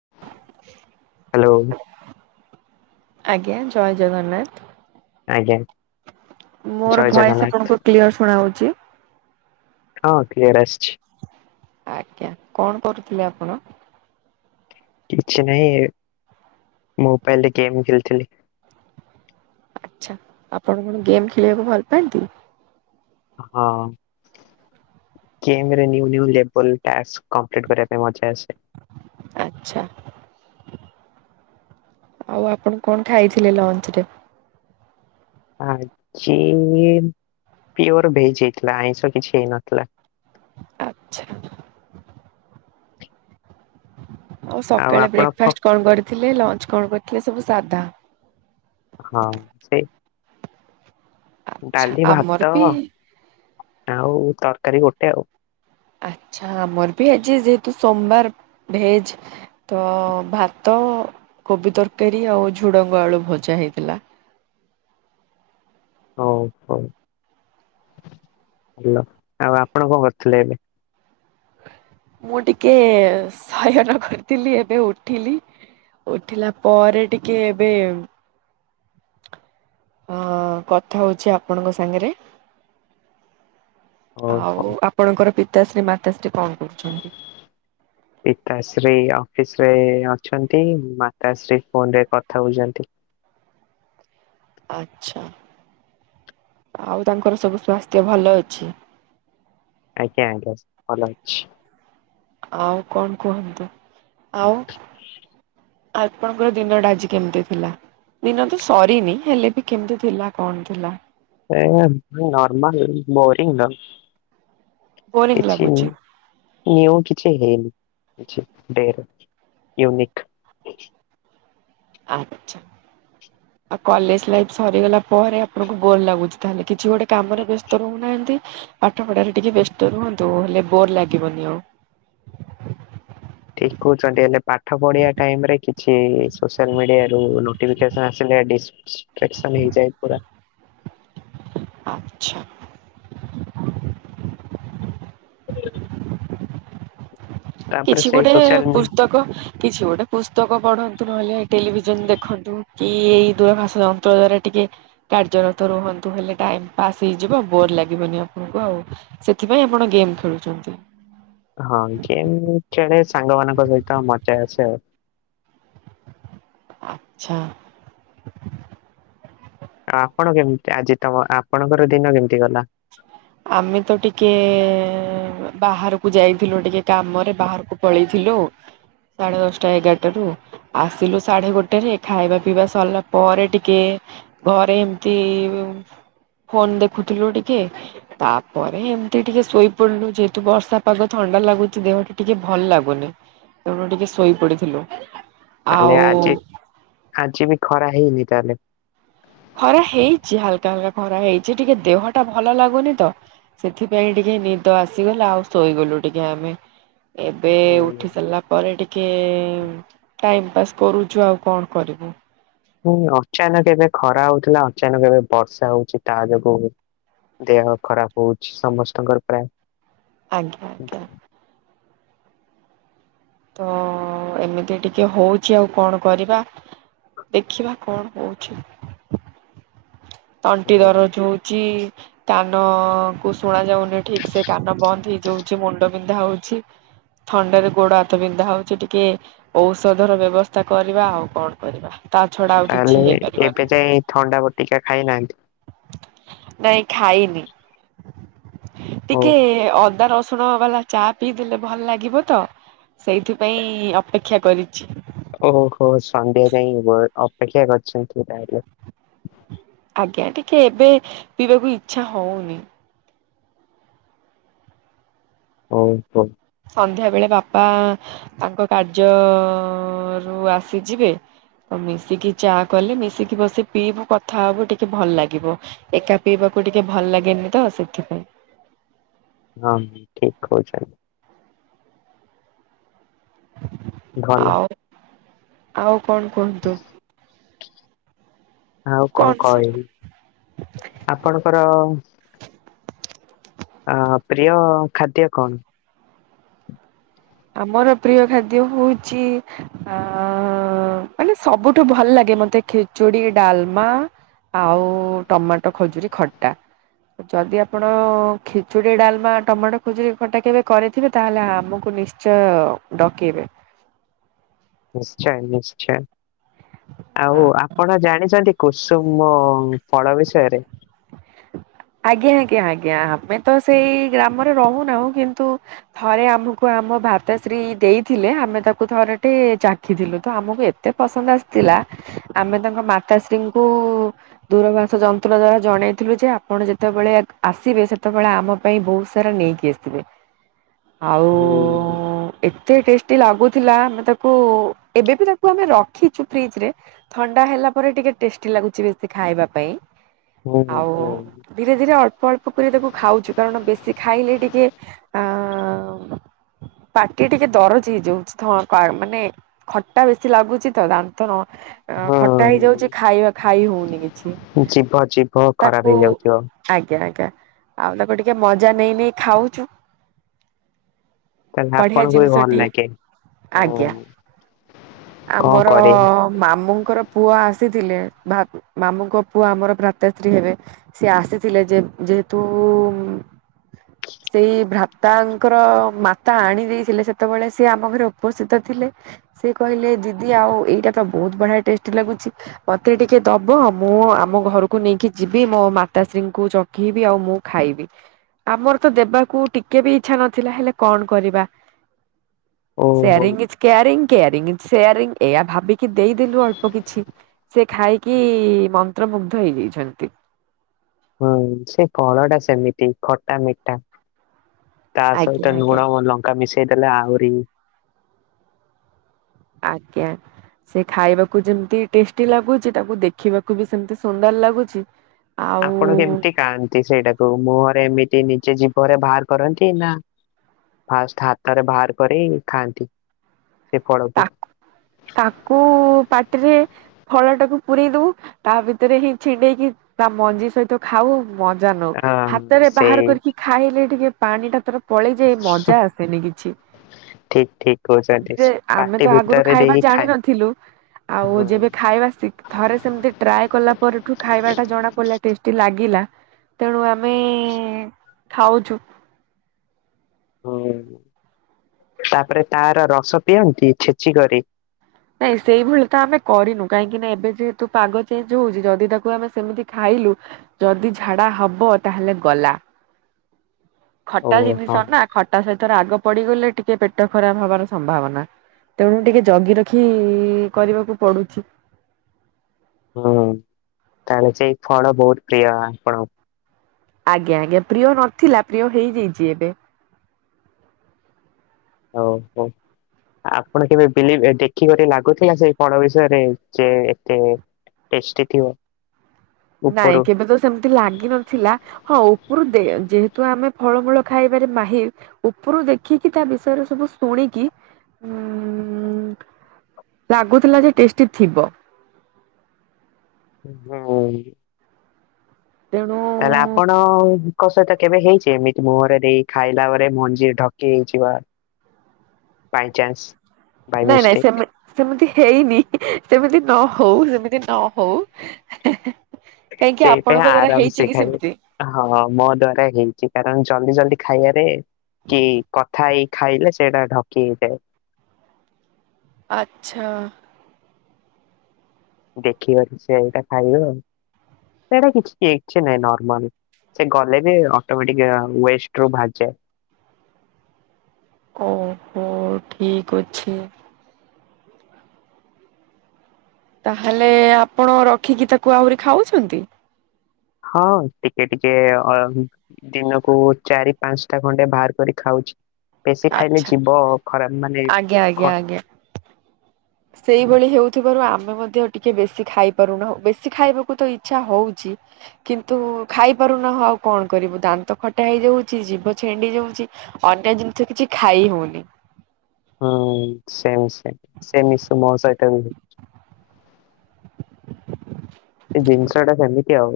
Hello ଆଜ୍ଞା ଜୟ ଜଗନ୍ନାଥ ଆଜ୍ଞା। ମୋର ଜୟ ଭଏସ ଜଗନ୍ନାଥ ଆପଣଙ୍କୁ କ୍ଲିୟର ଶୁଣା ହଉଛି ହଁ କ୍ଲିୟର୍ ଆସିଛି। ଆଜ୍ଞା କଣ କରୁଥିଲେ ଆପଣ? କିଛି ନାହିଁଏ ମୋବାଇଲରେ ଗେମ୍ ଖେଳିଥିଲି ଆଛା ଆପଣ କଣ ଗେମ୍ ଖେଳିବାକୁ ଭଲ ପାଆନ୍ତି। ହଁ ଗେମ ରେ new new level task complete କରିବା ପାଇଁ ମଜା ଆସେ। ଆଚ୍ଛା ଆଉ ଆପଣ କଣ ଖାଇଥିଲେ ଲଞ୍ଚ ରେ? ଆଜି ପିଓର ଭେଜ ହେଇଥିଲା ଆଇଁଷ କିଛି ହେଇନଥିଲା ଆଚ୍ଛା। ଆଉ ସକାଳେ ଆପଣ କ ବ୍ରେକ୍ଫାଷ୍ଟ କଣ କରିଥିଲେ ଲଞ୍ଚ କଣ କରିଥିଲେ ସବୁ ସାଧା। ହଁ ସେଇ ଆଚ୍ଛା ଡାଲି ଆମର ଭାତ ବି ଆଉ ତରକାରୀ ଗୋଟେ ଆଉ ଆଛା ଆମର ବି ଆଜି ଯେହେତୁ ସୋମବାର ଭେଜେ। ତ-ଅ ଭାତ, କୋବି ତରକାରୀ, ଆଉ ଝୁଡଙ୍ଗ ଆଳୁ ଭଜା ହେଇଥିଲା। ହଉ ହଉ ଭଲ। ଆଉ ଆପଣ କଣ କରୁଥିଲେ ଏବେ? ମୁଁ ଟିକେ ସୟନ କର୍ ଥିଲି ଏବେ ଉଠିଲି ଉଠିଲା ପରେ ଟିକେ ଏବେ ଅଁ କଥା ହୋଉଛି ଆପଣଙ୍କ ସାଙ୍ଗରେ। ହଉ ହଉ ଆଉ ଆପଣଙ୍କର ପିତାଶ୍ରୀ ମାତାଶ୍ରୀ କଣ କରୁଛନ୍ତି? ପିତାଶ୍ରୀ ଅଫିସରେ ଅଛନ୍ତି। ମାତାଶ୍ରୀ ଫୋନରେ କଥା ହଉଛନ୍ତି। ଆଚ୍ଛା। ଆଉ ତାଙ୍କର ସବୁ ସ୍ୱାସ୍ଥ୍ୟ ଭଲ ଅଛି? ଆଜ୍ଞା ଆଜ୍ଞା ଭଲ ଅଛି। ଆଉ କଣ କୁହନ୍ତୁ, ଆଉ? ଆପଣଙ୍କର ଦିନଟା ଆଜି କେମିତି ଥିଲା? ଦିନ ତ ସରିନି ହେଲେ ବି କେମିତି ଥିଲା କଣ ଥିଲା? ଏ ଏ ନର୍ମାଲ୍ ବୋରିଙ୍ଗ ବୋରିଂ କିଛି ଲାଗୁଛି? ନିଉ କିଛି ହେଇନି କିଛି ଡେ ରେ ୟୁନିକ୍। ଆଛା। ଆଉ କଲେଜ ଲାଇଫ ସରିଗଲା ପରେ ଆପଣଙ୍କୁ ବୋର୍ ଲାଗୁଛି ତାହେଲେ। କିଛି ଗୋଟେ କାମରେ ବ୍ୟସ୍ତ ରହୁନାହାନ୍ତି। ପାଠ ପଢାରେ ଟିକେ ବ୍ୟସ୍ତ ରୁହନ୍ତୁ ହେଲେ ବୋର୍ ଲାଗିବନି ଆଉ। ଠିକ କହୁଛନ୍ତି ହେଲେ ପାଠ ପଢିବା ଟାଇମରେ କିଛି ସୋସିଆଲ ମିଡିଆରୁ ନୋଟିଫିକେସନ ଆସିଲେ ଡିସ୍ ଷ୍ଟ୍ରେକ୍ସନ୍ ହେଇଯାଏ ପୁରା। ଆଚ୍ଛା। ତାପରେ କିଛି ସେଇ ଗୋଟେ ସୋସିଆଲ ମି ପୁସ୍ତକ କିଛି ଗୋଟେ ପୁସ୍ତକ ପଢ଼ନ୍ତୁ ନହେଲେ ଟେଲିଭିଜନ ଦେଖନ୍ତୁ କି ଏଇ ଦୂରଭାଷ ଯନ୍ତ୍ର ଦ୍ଵାରା ଟିକେ କାର୍ଯ୍ୟରତ ରୁହନ୍ତୁ ହେଲେ ଟାଇମ ପାସ୍ ହେଇଯିବ ବୋର୍ ଲାଗିବନି ଆପଣଙ୍କୁ ଆଉ। ସେଥିପାଇଁ ଆପଣ ଗେମ୍ ଖେଳୁଛନ୍ତି। ହଁ ଗେମ୍ ଖେଳେ ସାଙ୍ଗମାନଙ୍କ ସହିତ ମଜା ଆସେ ଆଉ। ଆଚ୍ଛା। ଆ ଆପଣ କେମତି ଆଜି ତମ ଆପଣଙ୍କର ଦିନ କେମିତି ଗଲା? ଆମେ ତ ଟିକେ ବାହାରକୁ ଯାଇଥିଲୁ ଟିକେ କାମରେ ବାହାରକୁ ପଳେଇଥିଲୁ। ସାଢ଼େ ଦଶଟା ଏଗାରଟାରୁ। ଆସିଲୁ ସାଢେ ଗୋଟେରେ ଖାଇବା ପିଇବା ସରିଲା ପରେ ଟିକେ ଘରେ ଏମିତି ଫୋନ ଦେଖୁଥିଲୁ ଟିକେ ତାପରେ ଏମିତି ଟିକେ ଶୋଇପଡିଲୁ ଯେହେତୁ ବର୍ଷା ପାଗ ଥଣ୍ଡା ଲାଗୁଛି ଦେହଟା ଟିକେ ଭଲ ଲାଗୁନି। ତେଣୁ ଟିକେ ଶୋଇ ପଡିଥିଲୁ। ତାହାଲେ ଆଉ ଆଜି ଆଜି ବି ଖରା ହେଇନି ତାହେଲେ। ଖରା ହେଇଚି ହାଲ୍କା ହାଲ୍କା ଖରା ହେଇଚି ଟିକେ ଦେହଟା ଭଲ ଲାଗୁନି ତ। ସେଥିପାଇଁ ଟିକେ ନିଦ ଆସିଗଲା ଆଉ ଶୋଇଗଲୁ ଟିକେ ଆମେ ଏବେ ହୁଁ ଉଠି ସାରିଲା ପରେ ଟିକେ ଟାଇମ ପାସ୍ କରୁଛୁ ଆଉ କଣ କରିବୁ। ହୁଁ, ଅଚାନକ ଏବେ ଖରା ହଉଥିଲା ଅଚାନକ ଏବେ ବର୍ଷା ହଉଛି ତା ଯୋଗୁ ଦେହ ଖରାପ ହଉଛି ସମସ୍ତଙ୍କର ପ୍ରାୟ। ଆଜ୍ଞା ଆଜ୍ଞା। ତ ଏମିତି ଟିକେ ହୋଉଚି ଆଉ କଣ କରିବା। ଦେଖିବା କଣ ହୋଉଛି। ତଣ୍ଟି ହୁଁ, ଦରଜ ହୋଉଚି କାନକୁ ଶୁଣା ଯାଉନି ଠିକ ସେ କାନ ବନ୍ଦ ହେଇଯାଉଛି, ମୁଣ୍ଡ ବିନ୍ଧା ହଉଛି। ଥଣ୍ଡାରୁ ଗୋଡ ହାତ ବିନ୍ଧା ହଉଛି ଟିକେ। ଔଷଧର ବ୍ୟବସ୍ଥା କରିବା ଆଉ କଣ କରିବା ତା ଛଡା ଆଉ ତାହେଲେ କିଛି ଏବେ ହେଇପାରିବନି। ଯାଇ ଥଣ୍ଡା ବଟିକା ଖାଇନାଆନ୍ତି? ନାଇଁ ଖାଇନି ଓ ଟିକେ ଅ ଦା ରସୁଣ ବାଲା ଚା ପିଇଦେଲେ ଭଲ ଲାଗିବ ତ ସେଇଥିପାଇଁ ଅପେକ୍ଷା କରିଛି। ଓହୋ ସନ୍ଧ୍ୟା ଯାଇଁ ଅପେକ୍ଷା କରିଛନ୍ତି ତାହେଲେ। ଆଜ୍ଞା ଟିକେ ଏବେ ପିଇବାକୁ ଇଛା ହଉନି। ହଉ, ହଉ। ସନ୍ଧ୍ୟା ବେଳେ ବାପା-ଆ-ଆ ତାଙ୍କ କାର୍ଯ୍ୟ-ଅ-ଅ-ଅ ରୁ ଆସି ଯିବେ। ତ ମିଶିକି ଚା କଲେ ମିଶିକି ବସିକି ପିଇବୁ କଥା ହବୁ ଟିକେ ଭଲ ଲାଗିବ। ଏକା ପିଇବାକୁ ଟିକେ ଭଲ ଲାଗେନି ତ ସେଥିପାଇଁ। ହଁ ଠିକ କହୁଛନ୍ତି। ଭଲ ଆଉ, ଆଉ କଣ କୁହନ୍ତୁ? ଆଉ କଣ କହିବି ଆପଣଙ୍କର ଆ-ଆ ପ୍ରିୟ ଖାଦ୍ୟ କଣ? ଆମର ପ୍ରିୟ ଖାଦ୍ୟ ହଉଛି ଆ-ଆ-ଆ-ଆ ମାନେ ସବୁଠୁ ଭଲ ଲାଗେ ମତେ ଖେଚୁଡି, ଡାଲମା ଆଉ-ଉ-ଉ-ଉ ଟମାଟୋ, ଖଜୁରୀ ଖଟା। ଯଦି ଆପଣ-ଅ-ଅ ଖେଚୁଡ଼ି, ଡାଲମା, ଟମାଟୋ, ଖଜୁରି ଖଟା କେବେ କରିଥିବେ ତାହେଲେ ଆମକୁ ନିଶ୍ଚ ଚୟ ଡକେଇବେ। ନିଶ୍ଚୟ, ନିଶ୍ଚୟ। ଆଉ ଆପଣ ଜାଣିଛନ୍ତି କୁସୁମ ଫଳ ବିଷୟରେ। ଆଜ୍ଞା, ଆଜ୍ଞା, ଆଜ୍ଞା ଆମେ ତ ସେଇ ଗ୍ରାମରେ ରହୁ ନାହୁଁ କିନ୍ତୁ ଥରେ ଆମକୁ ଆମ ଭାତାଶ୍ରୀ ଦେଇଥିଲେ ଆମେ ତାକୁ ଥରେ ଟେ ଚାକ ଖିଥିଲୁ ତ ଆମକୁ ଏତେ ପସନ୍ଦ ଆସିଥିଲା ଆମେ ତାଙ୍କ ମାତାଶ୍ରୀ ଙ୍କୁ-ଉ-ଉ-ଉ ଦୂରଭାସ ଯନ୍ତ୍ର ଦ୍ଵାରା ଜଣେ ଥିଲୁ ଯେ ଆପଣ ଯେତେବେଳେ କ୍ ଆସିବେ, ସେତେବେଳେ ଆମ ପାଇଁ ବହୁତ ସାରା ନେଇକି ଆସିଥିବେ। ହୁଁ ଆଉ-ଉ-ଉ-ଉ-ଉ ଏ ଏତେ ଟେଷ୍ଟି ଲାଗୁଥିଲା ଆମେ ତାକୁ-ଉ-ଉ ଏବେ ବି ତାକୁ ଆମେ ରଖିଛୁ ଫ୍ରିଜ ରେ। ଥଣ୍ଡା ହେଲା ପରେ ଟିକେ ଟେଷ୍ଟି ଲାଗୁଛି ବେଶୀ ଖାଇବା ପାଇଁ। ହୁଁ ହୁଁ। ଆଉ-ଉ-ଉ-ଉ ଧୀରେ ଧୀରେ ଅଳ୍ପ ଅଳ୍ପ କରି ତାକୁ ଖାଉଛୁ। କାରଣ ବେଶୀ ଖାଇଲେ ଟିକେ ଆ-ଆ-ଆ-ଆ ପାଟି ଟିକେ ଦରଜ ହେଇଯାଉଛି ଥ ପା ମାନେ ଖଟା ବେଶୀ ଲାଗୁଛି ତ ଦାନ୍ତ ନ ଅ ଖଟା ହେଇଯାଉଛି ଖାଇବା ଖାଇ ହଉନି କିଛି। ଜିବ ଜିପ୍ ତାକୁ ଆଜ୍ଞା, ଆଜ୍ଞା ଆଉ ତାକୁ ଟିକେ ମଜା ନେଇ, ନେଇ ଖାଉଛୁ। ତାହେଲେ ବଢିଆ ଆପଣଙ୍କୁ ବି ଜିନିଷ ଭଲ ଟିଏ ଲାଗେ। ଆଜ୍ଞା। ହଁ କଣ କରିବା ଆମର-ଅ-ଅ-ଅ ମାମୁଁ ଙ୍କର ପୁଅ ଆସିଥିଲେ, ଭାବ୍ ମାମୁଙ୍କ ପୁଅ ଆମର ଭା ତା ଶ୍ରୀ ହେବେ ସେ ଆସିଥିଲେ ଯେ ଯେହେତୁ-ଉ-ଉ-ଉ ସେଇ ଭ୍ରାତାଙ୍କର ମାତା ଆଣି ଦେଇଥିଲେ, ସେତେ ବେଳେ ସିଏ ଆମ ଘରେ ଉପସ୍ଥିତ ଥିଲେ। ସେ କହିଲେ ଦିଦି ଆଉ ଏଇଟା ତ ବହୁତ ବଢ଼ିଆ ଟେଷ୍ଟି ଲାଗୁଛି। ମତେ ଟିକେ ଦବ ମୁଁ ଆମ ଘର କୁ ନେଇକି ଯିବି ମୋ ମାତାଶ୍ରୀ ଙ୍କୁ ଚଖେଇବି ଆଉ ମୁଁ ଖାଇବି। ଆମର ତ ଦେବାକୁ ଟିକେ ବି ଇଛା ନଥିଲା ହେଲେ କଣ କରିବା। ଓହୋ sharing is caring caring is sharing ଏଇ ଆ ଭାବିକି ଦେଇଦେଲୁ ଅଳ୍ପ କିଛି। ସେ ଖାଇକି-ଇ-ଇ-ଇ ମନ୍ତ୍ରମୁଗ୍ଧ ହେଇ ଯାଇଛନ୍ତି। ହୁଁ ସେ ଫଳ ଟା ସେମିତି ଖଟା, ମିଠା ତା ଆଜ୍ଞା ସହିତ ଆଜ୍ଞା ଲୁଣ ଓ ଲ ଙ୍କା ମିଶେଇ ଦେଲେ ଆହୁରିି। ଆଜ୍ଞା। ସେ ଖାଇବାକୁ ଯେମିତି ଟେଷ୍ଟି ଲାଗୁଛି ତାକୁ ଦେଖିବାକୁ ବି ସେମତି ସୁନ୍ଦର ଲାଗୁଛି। ଆଉ ଆପଣ କେମିତି ଖାଆନ୍ତି ସେଇଟାକୁ ମୁହଁରେ ଏମିତି ନିଜେ ଜୀବରେ ବାହାର କରନ୍ତି ନା ଫାଷ୍ଟ୍ ହାତରେ ବାହାର କରି ଖାଆନ୍ତି ସେ ଫଳକୁ? ତାକୁ-ଉ-ଉ-ଉ ପାଟିରେ ଫଳ ଟାକୁ ପୁରେଇ ଦଉ ତା ଭିତରେ ହିଁ ଛିଣ୍ଡେଇକି ତା ମଞ୍ଜି ସହିତ ଖାଉ। ମଜା ନଉ ହଁ ହାତରେ ବାହାର ସେଇ କରିକି ଖାଇଲେ ଟିକେ ପାଣି ଟା ତାର ପଳେଇ ଯାଇ ମଜା ଆସେନି କିଛି। ଠିକ୍ ଠିକ୍ କହୁଛନ୍ତି। ରେ ଆମେ ପାଟି ତ ଆଗରୁ ଭିତରେ ଖାଇବା ଦେଇ ଜାଣିି ଖାଏ ନଥିଲୁ ଆଉ ହଁ। ଯେବେ ଖା ଖାଇବା ସିକ ଥରେ ସେମତି ଟ୍ରାଏ କଲା ପରେଠୁ ଖାଇବାଟା ଜଣା ପଡିଲା ଟେଷ୍ଟି ଲାଗିଲା ତେଣୁ ଆମେ ଏଁ ଖାଉଛୁ ହୁଁ ତାପରେ ତାର ରସ ପିଅନ୍ତି ଛେଚିକରି? ନାଇଁ ସେଇଭଳି ତ ଆମେ କରିନୁ କାହିଁକି ନା ଏବେ ଯେହେତୁ ପାଗ ଚେଞ୍ଜ ହଉଛି ଯଦି ତାକୁ ଆମେ ସେମିତି ଖାଇଲୁ ଯଦି ଝାଡା ହବ ତାହେଲେ ଗଲା ଓ ଖଟା ହଁ। ଜିନିଷ ନା। ଖଟା ସହିତ ରାଗ ପଡିଗଲେ ଟିକେ ପେଟ ଖରାପ ହବାର ସମ୍ଭାବନା ତେଣୁ ଟିକେ ଜଗି ରଖ ଖୀ କରିବାକୁ ପଡୁଛି। ହୁଁ ହୁଁ ତାହେନେ ସେଇ ଫଳ ବହୁତ ପ୍ରିୟ ଆପଣ ଆଜ୍ଞା ଆଜ୍ଞା ପ୍ରିୟ ନଥିଲା ପ୍ରିୟ ହେଇଯାଇଛି ଏବେ। ଓହ। ଆପଣ କେବେ ବିଲଭ ଦେଖିକରି ଲାଗୁଥିଲା ସେଇ ଫଳ ବିଷୟରେ ଯେ ଏତେ ଟେଷ୍ଟିଥିବ। ନାଇଁ କେବେ ତ ସେମ ତି ଲାଗିିନଥିଲା ହଁ ଉପରୁ ଦେ ଯେହେତୁ ଆମେ ଫଳମୂଳ ଖାଇବାରେ ମାହିର ଉପରୁ ଦେଖିକି ତା ବିଷୟରେ ସବୁ ଶୁଣିକି ଉଁ ଲାଗୁଥିଲା ଯେ ଟେଷ୍ଟି ଥିବ। ହୁଁ। ତେଣୁ ତାହେଲେ ଆପଣଙ୍କ ସହିତ କେବେ ହେଇଛି ଏମିତି ମୁହଁରେ ଦେଇ ଖାଇଲା ବେଳେ ମଞ୍ଜି ଢକେଇ ହେଇଜିବା ହ ବାଇଚାନ୍ସ। ବାଇ ନାଇଁ ନାଇଁ ମିଷ୍ଟେକ୍ ସେମି ସେମିତି ହେଇନି ସେମିତି ନ ହଉ ସେମିତି ନ ହଉ। କାହିଁକି ସେଇପାଇଁ ଆପଣଙ୍କ ଦ୍ଵାରା ଆରାମ ସେ ହେଇଛି କି ଖାଇବେ। ସେମିତି? ହଁ ମୋ ଦେହରେ ହେଇଛି କାରଣ ଜଲଦି ଜଲଦି ଖାଇବାରେ କି କଥା ହେଇ ଖାଇଲେ ସେଇରା ଢକି ହେଇଯାଏ। ଆଚ୍ଛା। ଦେଖିବା କି ସେ ଏଇଟା ଖାଇବ ଆଉ ସେଇଟା କିଛି ନାଇଁ ନର୍ମାଲ। ସେ ଗଲେ ବି ଅଟୋମେଟିକ ୱଷ୍ଟେ ରୁ ଭାହାରିଯାଏ। ଓହୋ ଠିକ ଅଛି। ତାହେଲେ ଆପଣ ରଖିକି ତାକୁ ଆହୁରି ଖାଉଛନ୍ତି। ହଁ ଟିକେ ଟିକେ ଅ ଦିନକୁ ଚାରି ପାଞ୍ଚଟା ଖଣ୍ଡେ ବାହାର କରି ଖାଉଛି। ବେଶୀ ଖାଇଲେ ଆଚ୍ଛା ଯିବ ଖରାପ ମାନେ ଆଜ୍ଞା ଆଜ୍ଞା ଖ- ଆଜ୍ଞା। ସେଇଭଳି ହେଉଥିବାରୁ ଆମେ ମଧ୍ୟ ଟିକେ ବେଶୀ ଖାଇ ପାରୁନାହୁ ବେଶୀ ଖାଇବାକୁ ତ ଇଚ୍ଛା ହଉଛି। କିନ୍ତୁ ଖାଇ ପାରୁନାହୁଁ ଆଉ କଣ କରିବୁ ଦାନ୍ତ ଖଟା ହେଇଯାଉଛି ଜୀବ ଛେଣ୍ଡି ଯାଉଛି। ଅନ୍ୟ ଜିନିଷ କିଛି ଖାଇ ହଉନି। ହୁଁ ସେମ ସେ ସେମ ମିଶି ମୋ ସହିତ ହୁଏ। ଏ ଜିନିଷ ଟା ସେମିତି ଆଉ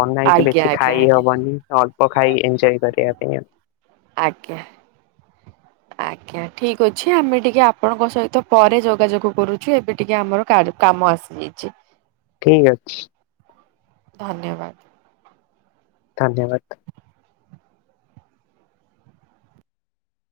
ବନେଇଚି ଆଜ୍ଞା ବେଶି ଆଜ୍ଞା ଖାଇ ଆଜ୍ଞା ହବନି। ଅଳ୍ପ ଖାଇ ଏନଜୟ କରି ପାଇଁ ଆଉ। ଆଜ୍ଞା। ଆଜ୍ଞା ଠିକ ଅଛି ଆମେ ଟିକେ ଆପଣଙ୍କ ସହିତ ପରେ ଯୋଗାଯୋଗ କରୁଛୁ ଏବେ ଟିକେ ଆମର କାର୍ କାମ ଆସିଯାଇଛି। ଠିକ୍ ଅଛି। ଧନ୍ୟବାଦ। ଧନ୍ୟବାଦ।